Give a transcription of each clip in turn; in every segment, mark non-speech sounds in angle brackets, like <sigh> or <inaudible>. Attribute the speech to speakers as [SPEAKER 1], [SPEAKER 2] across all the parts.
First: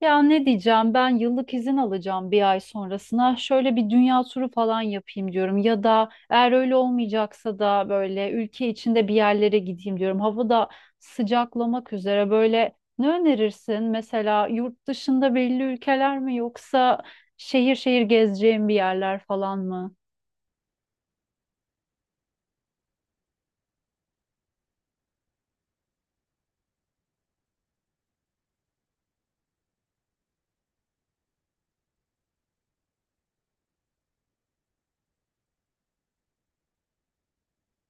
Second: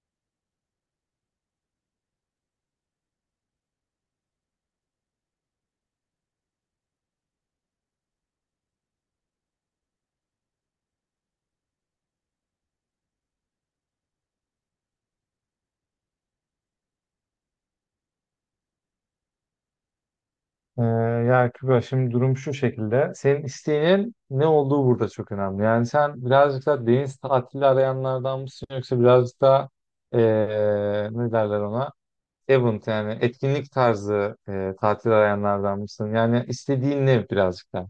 [SPEAKER 1] Ya ne diyeceğim ben yıllık izin alacağım bir ay sonrasına şöyle bir dünya turu falan yapayım diyorum ya da eğer öyle olmayacaksa da böyle ülke içinde bir yerlere gideyim diyorum. Hava da sıcaklamak üzere böyle ne önerirsin mesela yurt dışında belli ülkeler mi yoksa şehir şehir gezeceğim bir yerler falan mı?
[SPEAKER 2] Ee, ya Kübra, şimdi durum şu şekilde. Senin isteğinin ne olduğu burada çok önemli. Yani sen birazcık da deniz tatili arayanlardan mısın yoksa birazcık da ee, ne derler ona? Event, yani etkinlik tarzı tatil arayanlardan mısın? Yani istediğin ne birazcık da?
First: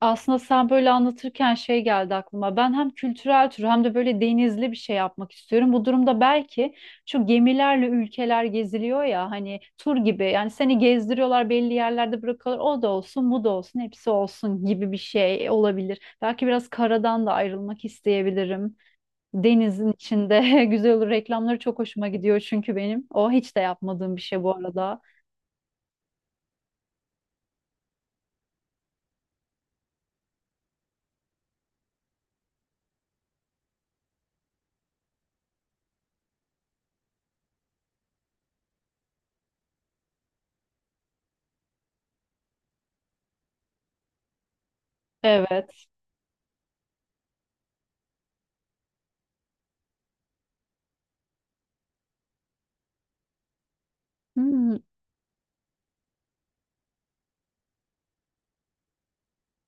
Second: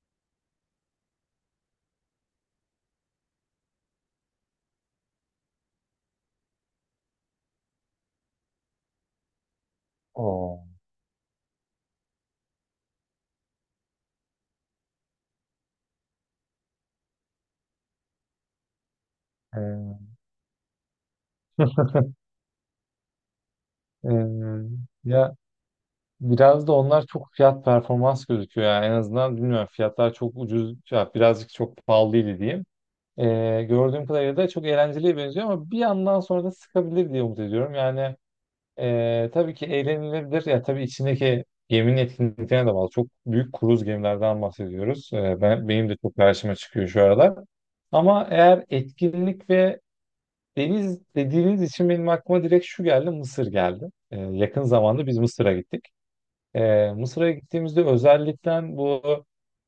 [SPEAKER 1] Aslında sen böyle anlatırken şey geldi aklıma. Ben hem kültürel tur hem de böyle denizli bir şey yapmak istiyorum. Bu durumda belki şu gemilerle ülkeler geziliyor ya hani tur gibi. Yani
[SPEAKER 2] Oo.
[SPEAKER 1] seni gezdiriyorlar belli yerlerde bırakıyorlar. O da olsun, bu da olsun, hepsi olsun gibi bir şey olabilir. Belki biraz karadan da ayrılmak isteyebilirim. Denizin
[SPEAKER 2] <laughs>
[SPEAKER 1] içinde <laughs> güzel olur. Reklamları çok hoşuma gidiyor çünkü benim. O hiç de
[SPEAKER 2] Ee, ee,
[SPEAKER 1] yapmadığım bir şey bu arada.
[SPEAKER 2] ya biraz da onlar çok fiyat performans gözüküyor, yani en azından bilmiyorum fiyatlar çok ucuz ya, birazcık çok pahalıydı diyeyim. Gördüğüm kadarıyla da çok eğlenceliye benziyor ama bir yandan sonra da sıkabilir diye umut ediyorum. Yani, tabii ki eğlenilebilir. Ya tabii içindeki geminin etkinliklerine de bağlı. Çok büyük kruz gemilerden bahsediyoruz.
[SPEAKER 1] Evet.
[SPEAKER 2] Benim de çok karşıma çıkıyor şu aralar. Ama eğer etkinlik ve deniz dediğiniz için benim aklıma direkt şu geldi, Mısır geldi. Yakın
[SPEAKER 1] Hmm.
[SPEAKER 2] zamanda biz Mısır'a gittik. Mısır'a gittiğimizde özellikle bu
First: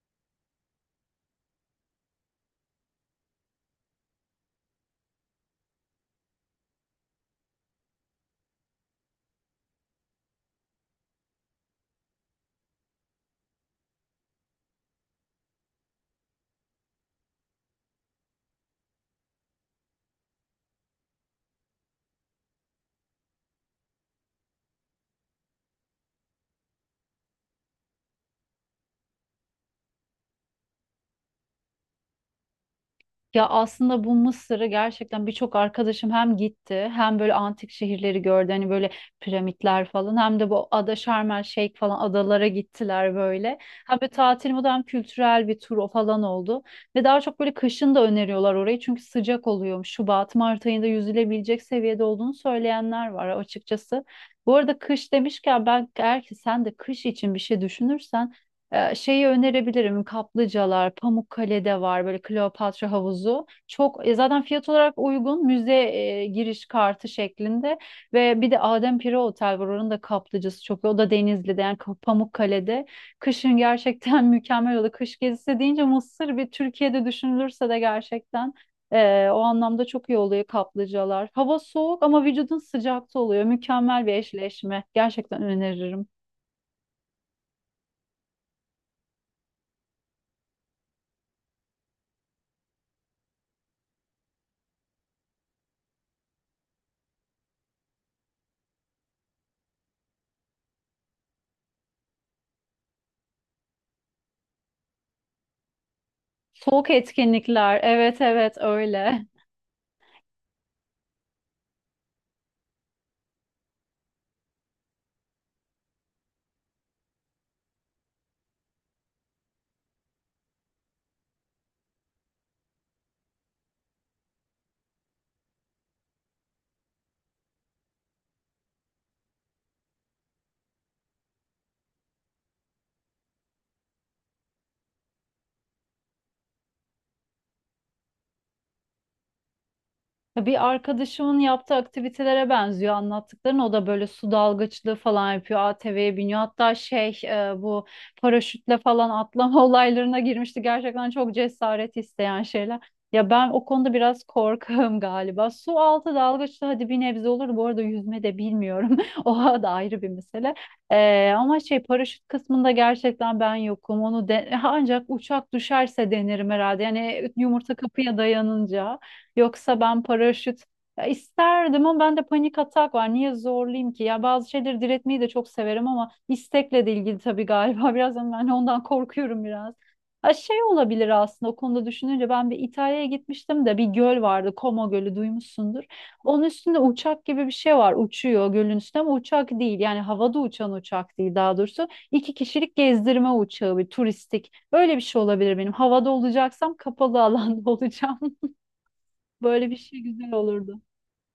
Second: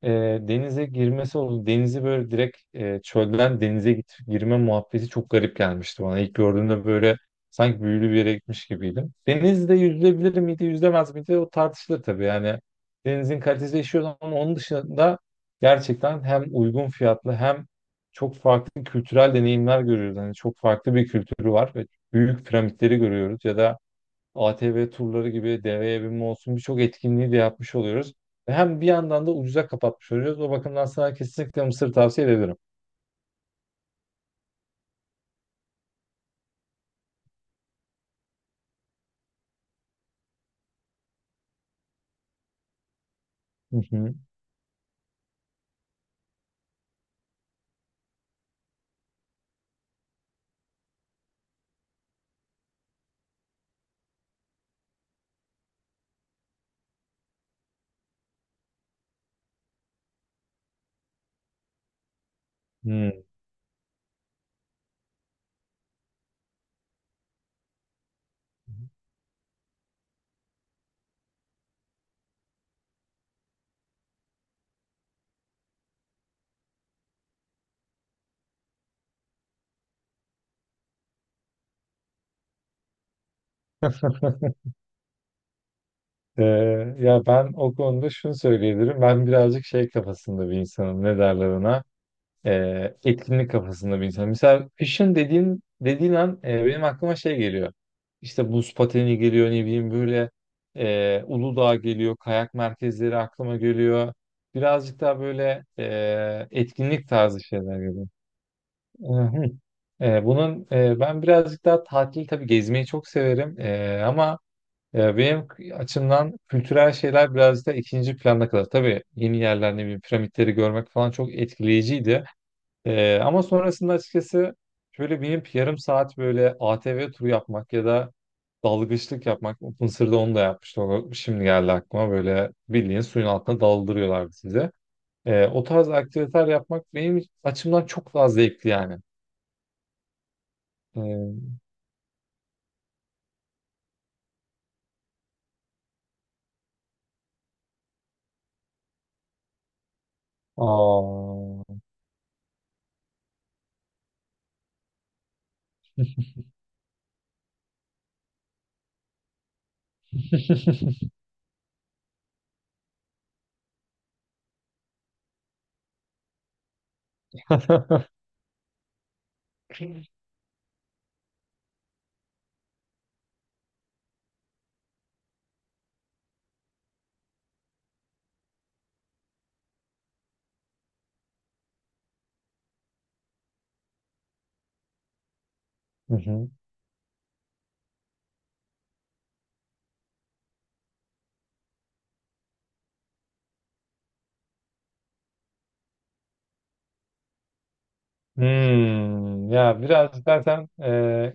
[SPEAKER 2] e, denize girmesi oldu. Denizi böyle direkt çölden denize git, girme muhabbeti çok garip gelmişti bana. İlk gördüğümde böyle sanki büyülü bir yere gitmiş gibiydim. Denizde yüzülebilir miydi, yüzülemez miydi, o tartışılır tabii. Yani denizin kalitesi değişiyor ama onun dışında gerçekten hem uygun fiyatlı hem çok farklı kültürel deneyimler görüyoruz. Yani çok farklı bir kültürü var ve büyük piramitleri görüyoruz ya da ATV turları gibi deveye binme olsun birçok etkinliği de yapmış oluyoruz. Ve hem bir yandan da ucuza kapatmış oluyoruz. O bakımdan sana kesinlikle Mısır tavsiye ederim.
[SPEAKER 1] Ya aslında bu Mısır'ı gerçekten birçok arkadaşım hem gitti hem böyle antik şehirleri gördü hani böyle piramitler falan hem de bu ada Şarm El Şeyh falan adalara gittiler böyle.
[SPEAKER 2] Hı
[SPEAKER 1] Hem bir
[SPEAKER 2] hı.
[SPEAKER 1] tatil modu hem kültürel bir tur falan oldu. Ve daha çok böyle kışın da öneriyorlar orayı çünkü sıcak oluyormuş. Şubat, Mart ayında yüzülebilecek seviyede olduğunu söyleyenler var açıkçası. Bu arada kış demişken ben eğer ki sen de kış için bir şey düşünürsen şeyi önerebilirim. Kaplıcalar, Pamukkale'de var böyle Kleopatra
[SPEAKER 2] Hmm.
[SPEAKER 1] havuzu. Çok zaten fiyat olarak uygun müze giriş kartı şeklinde ve bir de Adem Pire Otel var. Oranın da kaplıcası çok iyi. O da Denizli'de yani Pamukkale'de. Kışın gerçekten <laughs> mükemmel oldu. Kış gezisi deyince Mısır bir Türkiye'de düşünülürse de gerçekten o anlamda çok iyi oluyor kaplıcalar. Hava soğuk ama vücudun sıcakta oluyor. Mükemmel bir
[SPEAKER 2] <laughs>
[SPEAKER 1] eşleşme. Gerçekten öneririm.
[SPEAKER 2] Ee, Ya ben o konuda şunu söyleyebilirim. Ben birazcık şey kafasında bir insanım. Ne derler ona? Etkinlik kafasında bir insan. Mesela kışın dediğin an, benim aklıma şey geliyor. İşte buz pateni geliyor, ne bileyim böyle, Uludağ geliyor, kayak merkezleri aklıma geliyor. Birazcık daha böyle
[SPEAKER 1] Soğuk
[SPEAKER 2] etkinlik tarzı şeyler
[SPEAKER 1] etkinlikler.
[SPEAKER 2] geliyor.
[SPEAKER 1] Evet, evet, öyle.
[SPEAKER 2] Hı. Ben birazcık daha tatil, tabii gezmeyi çok severim, ama benim açımdan kültürel şeyler birazcık da ikinci planda kalır. Tabii yeni yerler, ne bileyim piramitleri görmek falan çok etkileyiciydi. Ama sonrasında açıkçası şöyle binip yarım saat böyle ATV turu yapmak ya da dalgıçlık yapmak. Mısır'da onu da yapmıştım. O şimdi geldi aklıma, böyle bildiğin suyun altına daldırıyorlardı size. O tarz aktiviteler yapmak benim açımdan çok daha zevkli yani.
[SPEAKER 1] Ya bir arkadaşımın
[SPEAKER 2] Ee,
[SPEAKER 1] yaptığı aktivitelere benziyor anlattıkların. O da böyle su dalgıçlığı falan yapıyor. ATV'ye biniyor. Hatta şey bu paraşütle falan atlama <laughs> olaylarına girmişti. Gerçekten çok
[SPEAKER 2] Aa.
[SPEAKER 1] cesaret isteyen şeyler. Ya ben o konuda biraz korkağım galiba. Su altı dalgıçlığı hadi bir nebze olur. Bu arada yüzme de bilmiyorum. <laughs> O da ayrı bir mesele. Ama şey paraşüt kısmında gerçekten ben yokum. Onu <laughs> ancak uçak düşerse denerim herhalde. Yani yumurta kapıya
[SPEAKER 2] <laughs>
[SPEAKER 1] dayanınca. Yoksa ben paraşüt ya isterdim ama ben de panik atak var. Niye zorlayayım ki? Ya bazı şeyleri diretmeyi de çok severim ama istekle de ilgili tabii galiba. <laughs> Biraz ama ben ondan korkuyorum biraz. Ha şey olabilir aslında o konuda düşününce ben bir İtalya'ya gitmiştim de bir göl vardı. Como Gölü duymuşsundur.
[SPEAKER 2] Hı
[SPEAKER 1] Onun
[SPEAKER 2] hı.
[SPEAKER 1] üstünde uçak gibi bir şey var. Uçuyor gölün üstünde ama uçak değil. Yani havada uçan uçak değil daha doğrusu. İki kişilik gezdirme uçağı bir turistik. Öyle bir şey olabilir benim. Havada olacaksam kapalı alanda <laughs> olacağım.
[SPEAKER 2] Hmm,
[SPEAKER 1] Böyle bir
[SPEAKER 2] ya
[SPEAKER 1] şey
[SPEAKER 2] biraz
[SPEAKER 1] güzel
[SPEAKER 2] zaten
[SPEAKER 1] olurdu.
[SPEAKER 2] e,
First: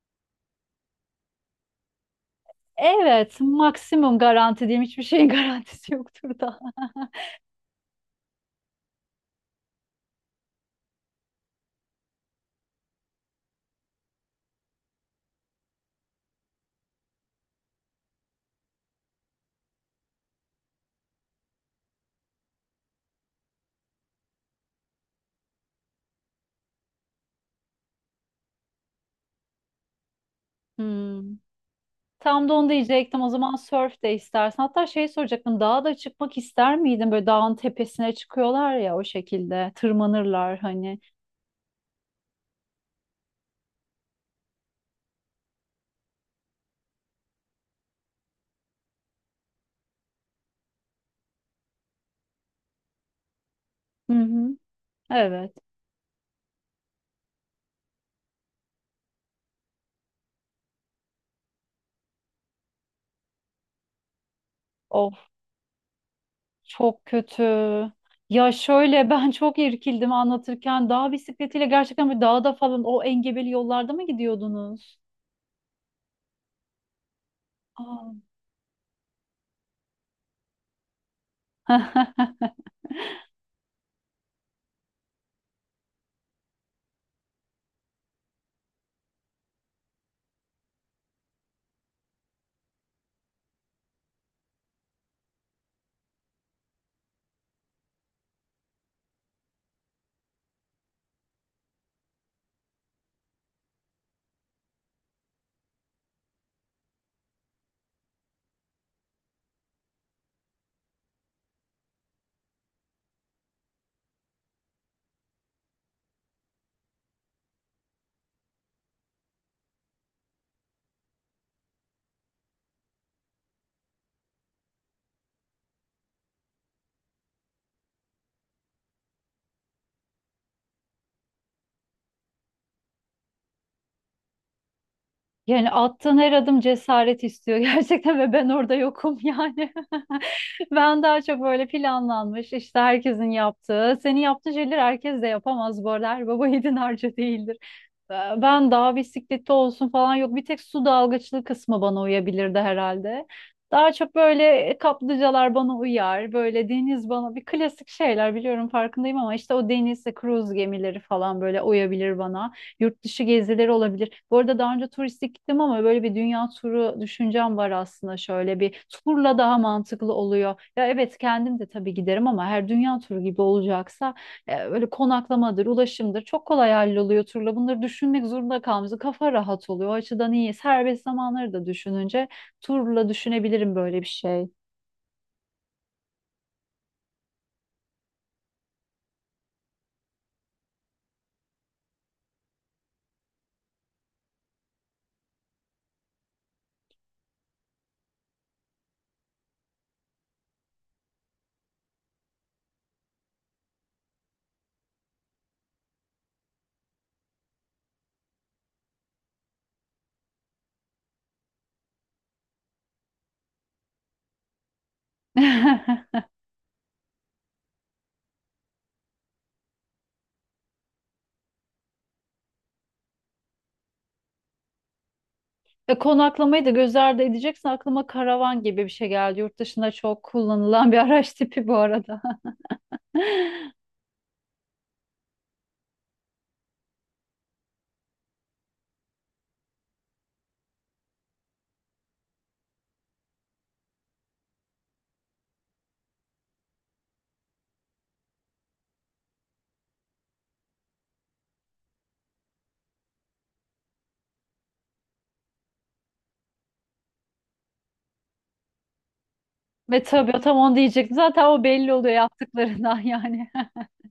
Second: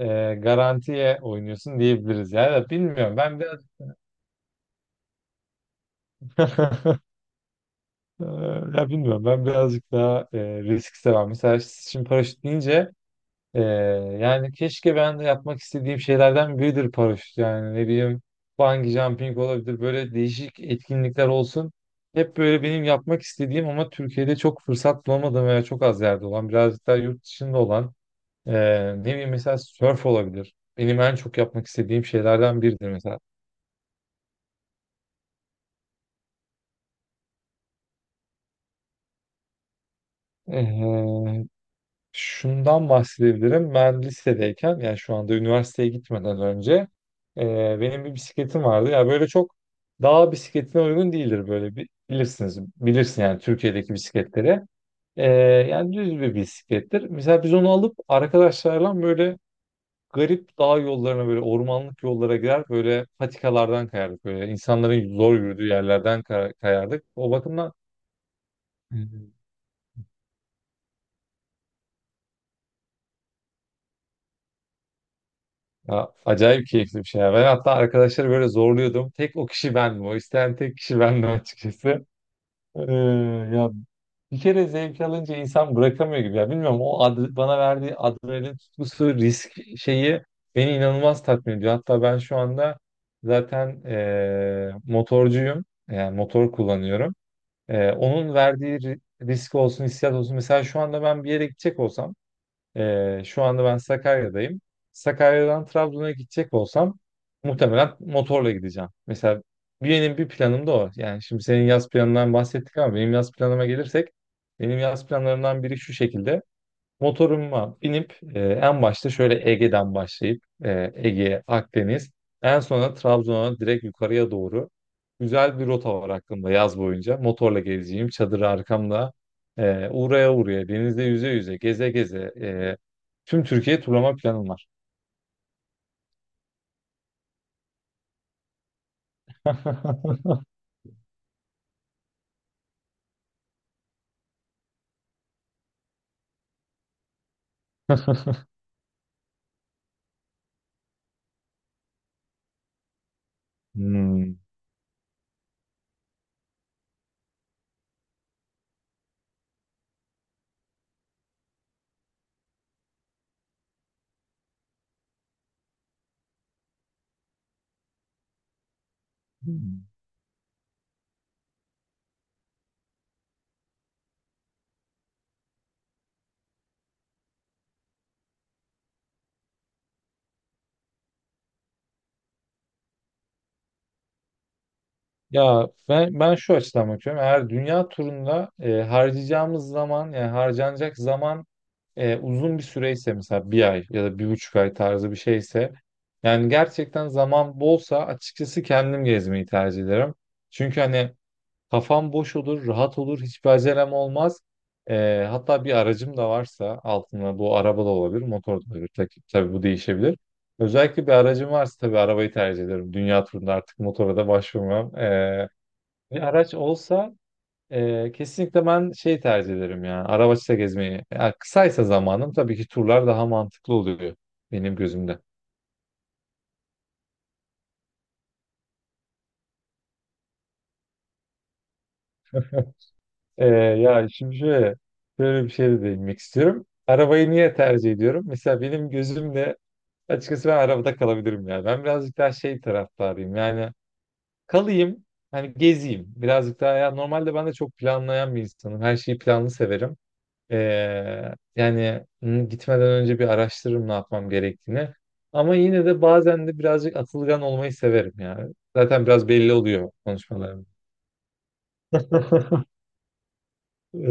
[SPEAKER 2] e, garantiye oynuyorsun diyebiliriz. Ya da bilmiyorum,
[SPEAKER 1] Evet,
[SPEAKER 2] ben biraz…
[SPEAKER 1] maksimum garanti diyeyim. Hiçbir şeyin <laughs> garantisi yoktur da.
[SPEAKER 2] <laughs> Ee, Ya bilmiyorum, ben birazcık daha risk seven. Mesela şimdi paraşüt deyince e, yani keşke, ben de yapmak istediğim şeylerden biridir paraşüt. Yani ne bileyim, bungee jumping olabilir, böyle değişik etkinlikler olsun. Hep böyle benim yapmak istediğim ama Türkiye'de çok fırsat bulamadığım veya çok az yerde olan, birazcık daha yurt dışında olan e, ne bileyim mesela surf olabilir. Benim en
[SPEAKER 1] Hmm.
[SPEAKER 2] çok yapmak istediğim
[SPEAKER 1] Tam da
[SPEAKER 2] şeylerden
[SPEAKER 1] onu
[SPEAKER 2] biridir mesela.
[SPEAKER 1] diyecektim. O zaman surf de istersen. Hatta şey soracaktım. Dağa da çıkmak ister miydin? Böyle dağın tepesine çıkıyorlar ya o şekilde. Tırmanırlar hani.
[SPEAKER 2] Ee, Şundan bahsedebilirim. Ben lisedeyken, yani şu anda üniversiteye gitmeden önce, benim bir bisikletim vardı. Ya böyle çok dağ bisikletine uygun değildir, böyle bilirsiniz. Bilirsin yani Türkiye'deki
[SPEAKER 1] Hı hı.
[SPEAKER 2] bisikletleri. E,
[SPEAKER 1] Evet.
[SPEAKER 2] Yani düz bir bisiklettir. Mesela biz onu alıp arkadaşlarla böyle garip dağ yollarına, böyle ormanlık yollara girer, böyle patikalardan kayardık, böyle
[SPEAKER 1] Of,
[SPEAKER 2] insanların zor yürüdüğü yerlerden kayardık.
[SPEAKER 1] çok
[SPEAKER 2] O
[SPEAKER 1] kötü.
[SPEAKER 2] bakımdan…
[SPEAKER 1] Ya şöyle ben çok irkildim anlatırken. Dağ bisikletiyle gerçekten bir dağda falan o engebeli yollarda mı gidiyordunuz?
[SPEAKER 2] Ya, acayip keyifli bir şey ya. Ben hatta
[SPEAKER 1] Aa.
[SPEAKER 2] arkadaşları böyle zorluyordum. Tek o kişi bendim. O isteyen tek kişi <laughs> bendim açıkçası.
[SPEAKER 1] <laughs>
[SPEAKER 2] Ee, Ya bir kere zevk alınca insan bırakamıyor gibi. Ya bilmiyorum, o bana verdiği adrenalin tutkusu, risk şeyi beni inanılmaz tatmin ediyor. Hatta ben şu anda zaten motorcuyum. Yani motor kullanıyorum. Onun verdiği risk olsun, hissiyat olsun. Mesela şu anda ben bir yere gidecek olsam, şu anda ben Sakarya'dayım. Sakarya'dan Trabzon'a gidecek olsam muhtemelen motorla gideceğim. Mesela benim bir planım da o. Yani şimdi senin yaz planından bahsettik ama benim yaz planıma gelirsek benim yaz planlarımdan biri şu şekilde. Motoruma binip, en başta şöyle Ege'den başlayıp, Ege, Akdeniz, en sonra Trabzon'a direkt yukarıya doğru, güzel bir rota var aklımda yaz boyunca. Motorla gezeceğim, çadırı arkamda, uğraya uğraya, denizde yüze yüze, geze geze, tüm Türkiye turlama planım var.
[SPEAKER 1] Yani attığın her adım cesaret istiyor <laughs> gerçekten ve ben orada yokum yani.
[SPEAKER 2] <laughs>
[SPEAKER 1] <laughs> Ben daha çok böyle planlanmış işte herkesin yaptığı, senin yaptığın şeyleri herkes de yapamaz bu arada. Her baba <laughs> yiğidin harcı değildir. Ee, Ben dağ bisikleti olsun falan yok. Bir tek su dalgıçlığı kısmı bana uyabilirdi herhalde. Daha çok
[SPEAKER 2] Hmm.
[SPEAKER 1] böyle kaplıcalar bana uyar. Böyle deniz bana bir klasik şeyler biliyorum farkındayım ama işte o denizde kruz gemileri falan böyle uyabilir bana. Yurt dışı gezileri olabilir. Bu arada daha önce turistik gittim ama böyle bir dünya turu düşüncem var aslında şöyle bir turla daha mantıklı oluyor. Ya evet kendim de tabii giderim ama her dünya turu gibi olacaksa böyle konaklamadır, ulaşımdır çok kolay halloluyor turla. Bunları düşünmek zorunda kalmıyoruz. Kafa rahat oluyor. O açıdan iyi. Serbest zamanları da düşününce turla düşünebilirim böyle bir şey.
[SPEAKER 2] Ya ben, ben şu açıdan bakıyorum. Eğer dünya turunda e, harcayacağımız zaman yani harcanacak zaman, uzun bir süreyse, mesela bir ay ya da bir buçuk ay tarzı bir şeyse, yani gerçekten zaman bolsa, açıkçası kendim gezmeyi tercih ederim. Çünkü hani kafam boş olur, rahat olur, hiçbir acelem olmaz. Hatta bir aracım da varsa altında, bu araba da olabilir, motor da olabilir. Tabii bu değişebilir. Özellikle bir aracım varsa tabii arabayı tercih ederim. Dünya turunda artık motora da başvurmam.
[SPEAKER 1] <laughs>
[SPEAKER 2] Bir araç olsa, kesinlikle ben şey tercih ederim ya. Araçla gezmeyi. Ya kısaysa zamanım, tabii ki turlar daha mantıklı oluyor benim gözümde.
[SPEAKER 1] Konaklamayı da göz ardı edeceksin. Aklıma karavan gibi bir şey geldi. Yurt dışında çok kullanılan bir <laughs> araç tipi bu arada.
[SPEAKER 2] Ee,
[SPEAKER 1] <laughs>
[SPEAKER 2] ya şimdi şöyle, şöyle bir şey de değinmek istiyorum. Arabayı niye tercih ediyorum? Mesela benim gözümde açıkçası ben arabada kalabilirim ya. Ben birazcık daha şey taraftarıyım. Yani kalayım, hani gezeyim. Birazcık daha, ya normalde ben de çok planlayan bir insanım. Her şeyi planlı severim. Yani hı, gitmeden önce bir araştırırım ne yapmam gerektiğini. Ama yine de bazen de birazcık atılgan olmayı severim yani. Zaten biraz belli oluyor
[SPEAKER 1] Ve tabii tam
[SPEAKER 2] konuşmalarım.
[SPEAKER 1] onu diyecektim. Zaten o belli oluyor
[SPEAKER 2] <laughs>
[SPEAKER 1] yaptıklarından yani. <laughs>
[SPEAKER 2] Ee,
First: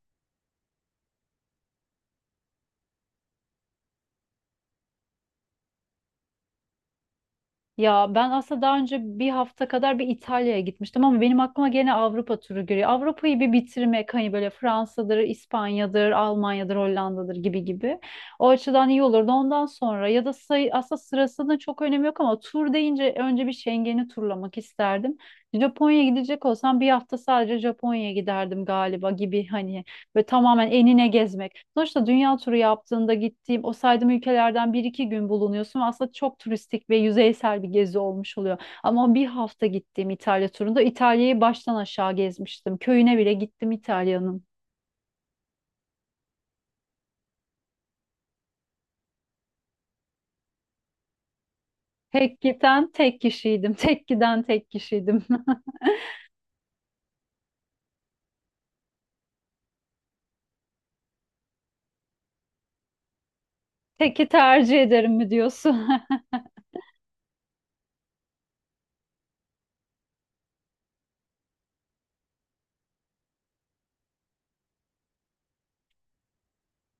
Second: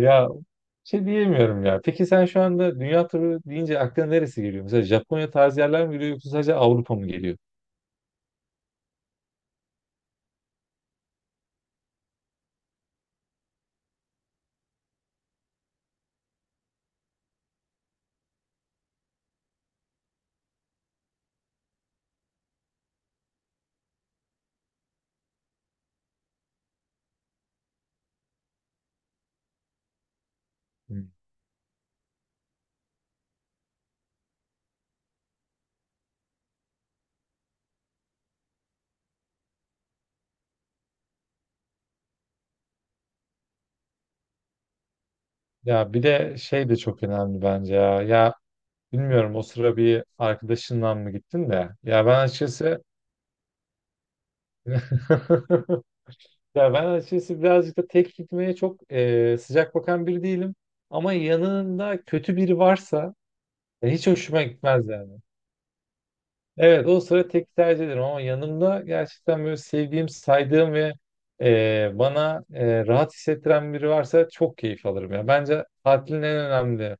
[SPEAKER 2] Ya şey diyemiyorum ya. Peki sen şu anda dünya turu deyince aklına neresi geliyor? Mesela Japonya tarzı yerler mi geliyor yoksa sadece Avrupa mı geliyor?
[SPEAKER 1] Ya ben aslında daha önce bir hafta kadar bir İtalya'ya gitmiştim ama benim aklıma gene Avrupa turu geliyor. Avrupa'yı bir bitirmek hani böyle Fransa'dır, İspanya'dır, Almanya'dır, Hollanda'dır gibi gibi. O açıdan iyi olurdu. Ondan sonra ya da sayı, aslında sırasında çok önemi yok ama tur deyince önce bir Schengen'i turlamak isterdim. Japonya'ya gidecek olsam bir hafta sadece Japonya'ya giderdim galiba gibi hani ve tamamen enine
[SPEAKER 2] Hmm.
[SPEAKER 1] gezmek. Sonuçta dünya turu yaptığında gittiğim o saydığım ülkelerden bir iki gün bulunuyorsun ve aslında çok turistik ve yüzeysel bir gezi olmuş oluyor. Ama bir hafta gittiğim İtalya turunda İtalya'yı baştan aşağı gezmiştim. Köyüne bile gittim İtalya'nın.
[SPEAKER 2] Ya bir de şey de çok önemli bence ya. Ya bilmiyorum, o sıra bir arkadaşınla mı gittin de… Ya ben
[SPEAKER 1] Tek
[SPEAKER 2] açıkçası…
[SPEAKER 1] giden tek kişiydim. Tek giden tek kişiydim.
[SPEAKER 2] <laughs> Ya ben açıkçası birazcık da tek gitmeye çok sıcak bakan biri değilim. Ama yanında kötü biri varsa,
[SPEAKER 1] <laughs>
[SPEAKER 2] hiç
[SPEAKER 1] Teki
[SPEAKER 2] hoşuma
[SPEAKER 1] tercih
[SPEAKER 2] gitmez
[SPEAKER 1] ederim
[SPEAKER 2] yani.
[SPEAKER 1] mi diyorsun? <laughs>
[SPEAKER 2] Evet, o sıra tek tercih ederim ama yanımda gerçekten böyle sevdiğim, saydığım ve, bana, rahat hissettiren biri varsa çok keyif alırım ya. Bence tatilin en önemli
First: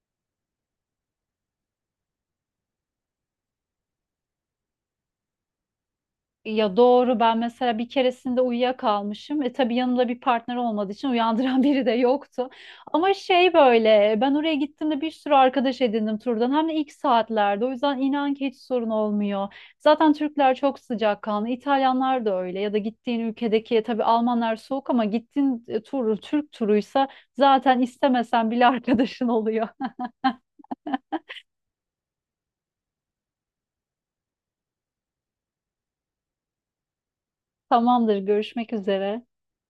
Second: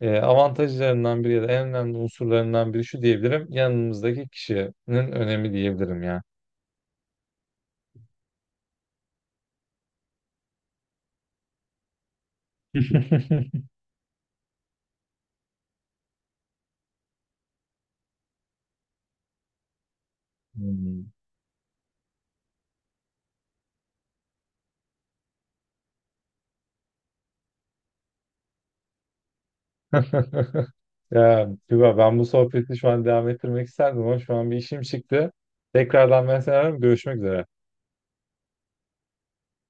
[SPEAKER 2] avantajlarından biri ya da en önemli unsurlarından biri şu diyebilirim. Yanımızdaki kişinin önemi diyebilirim ya.
[SPEAKER 1] Ya doğru ben mesela bir keresinde uyuyakalmışım. Tabii yanımda bir partner olmadığı için uyandıran <laughs> biri de yoktu. Ama şey
[SPEAKER 2] <laughs>
[SPEAKER 1] böyle ben oraya gittiğimde bir sürü arkadaş edindim turdan. Hem de ilk saatlerde. O yüzden inan ki hiç sorun olmuyor. Zaten Türkler çok
[SPEAKER 2] Hmm.
[SPEAKER 1] sıcakkanlı. İtalyanlar da öyle. Ya da gittiğin ülkedeki tabii Almanlar soğuk ama gittiğin tur Türk turuysa zaten istemesen bile <laughs> arkadaşın oluyor.
[SPEAKER 2] <laughs> Ya Tuba, ben bu sohbeti şu an devam ettirmek isterdim ama şu an bir işim çıktı. Tekrardan ben seni ararım. Görüşmek üzere.
[SPEAKER 1] Tamamdır, görüşmek üzere.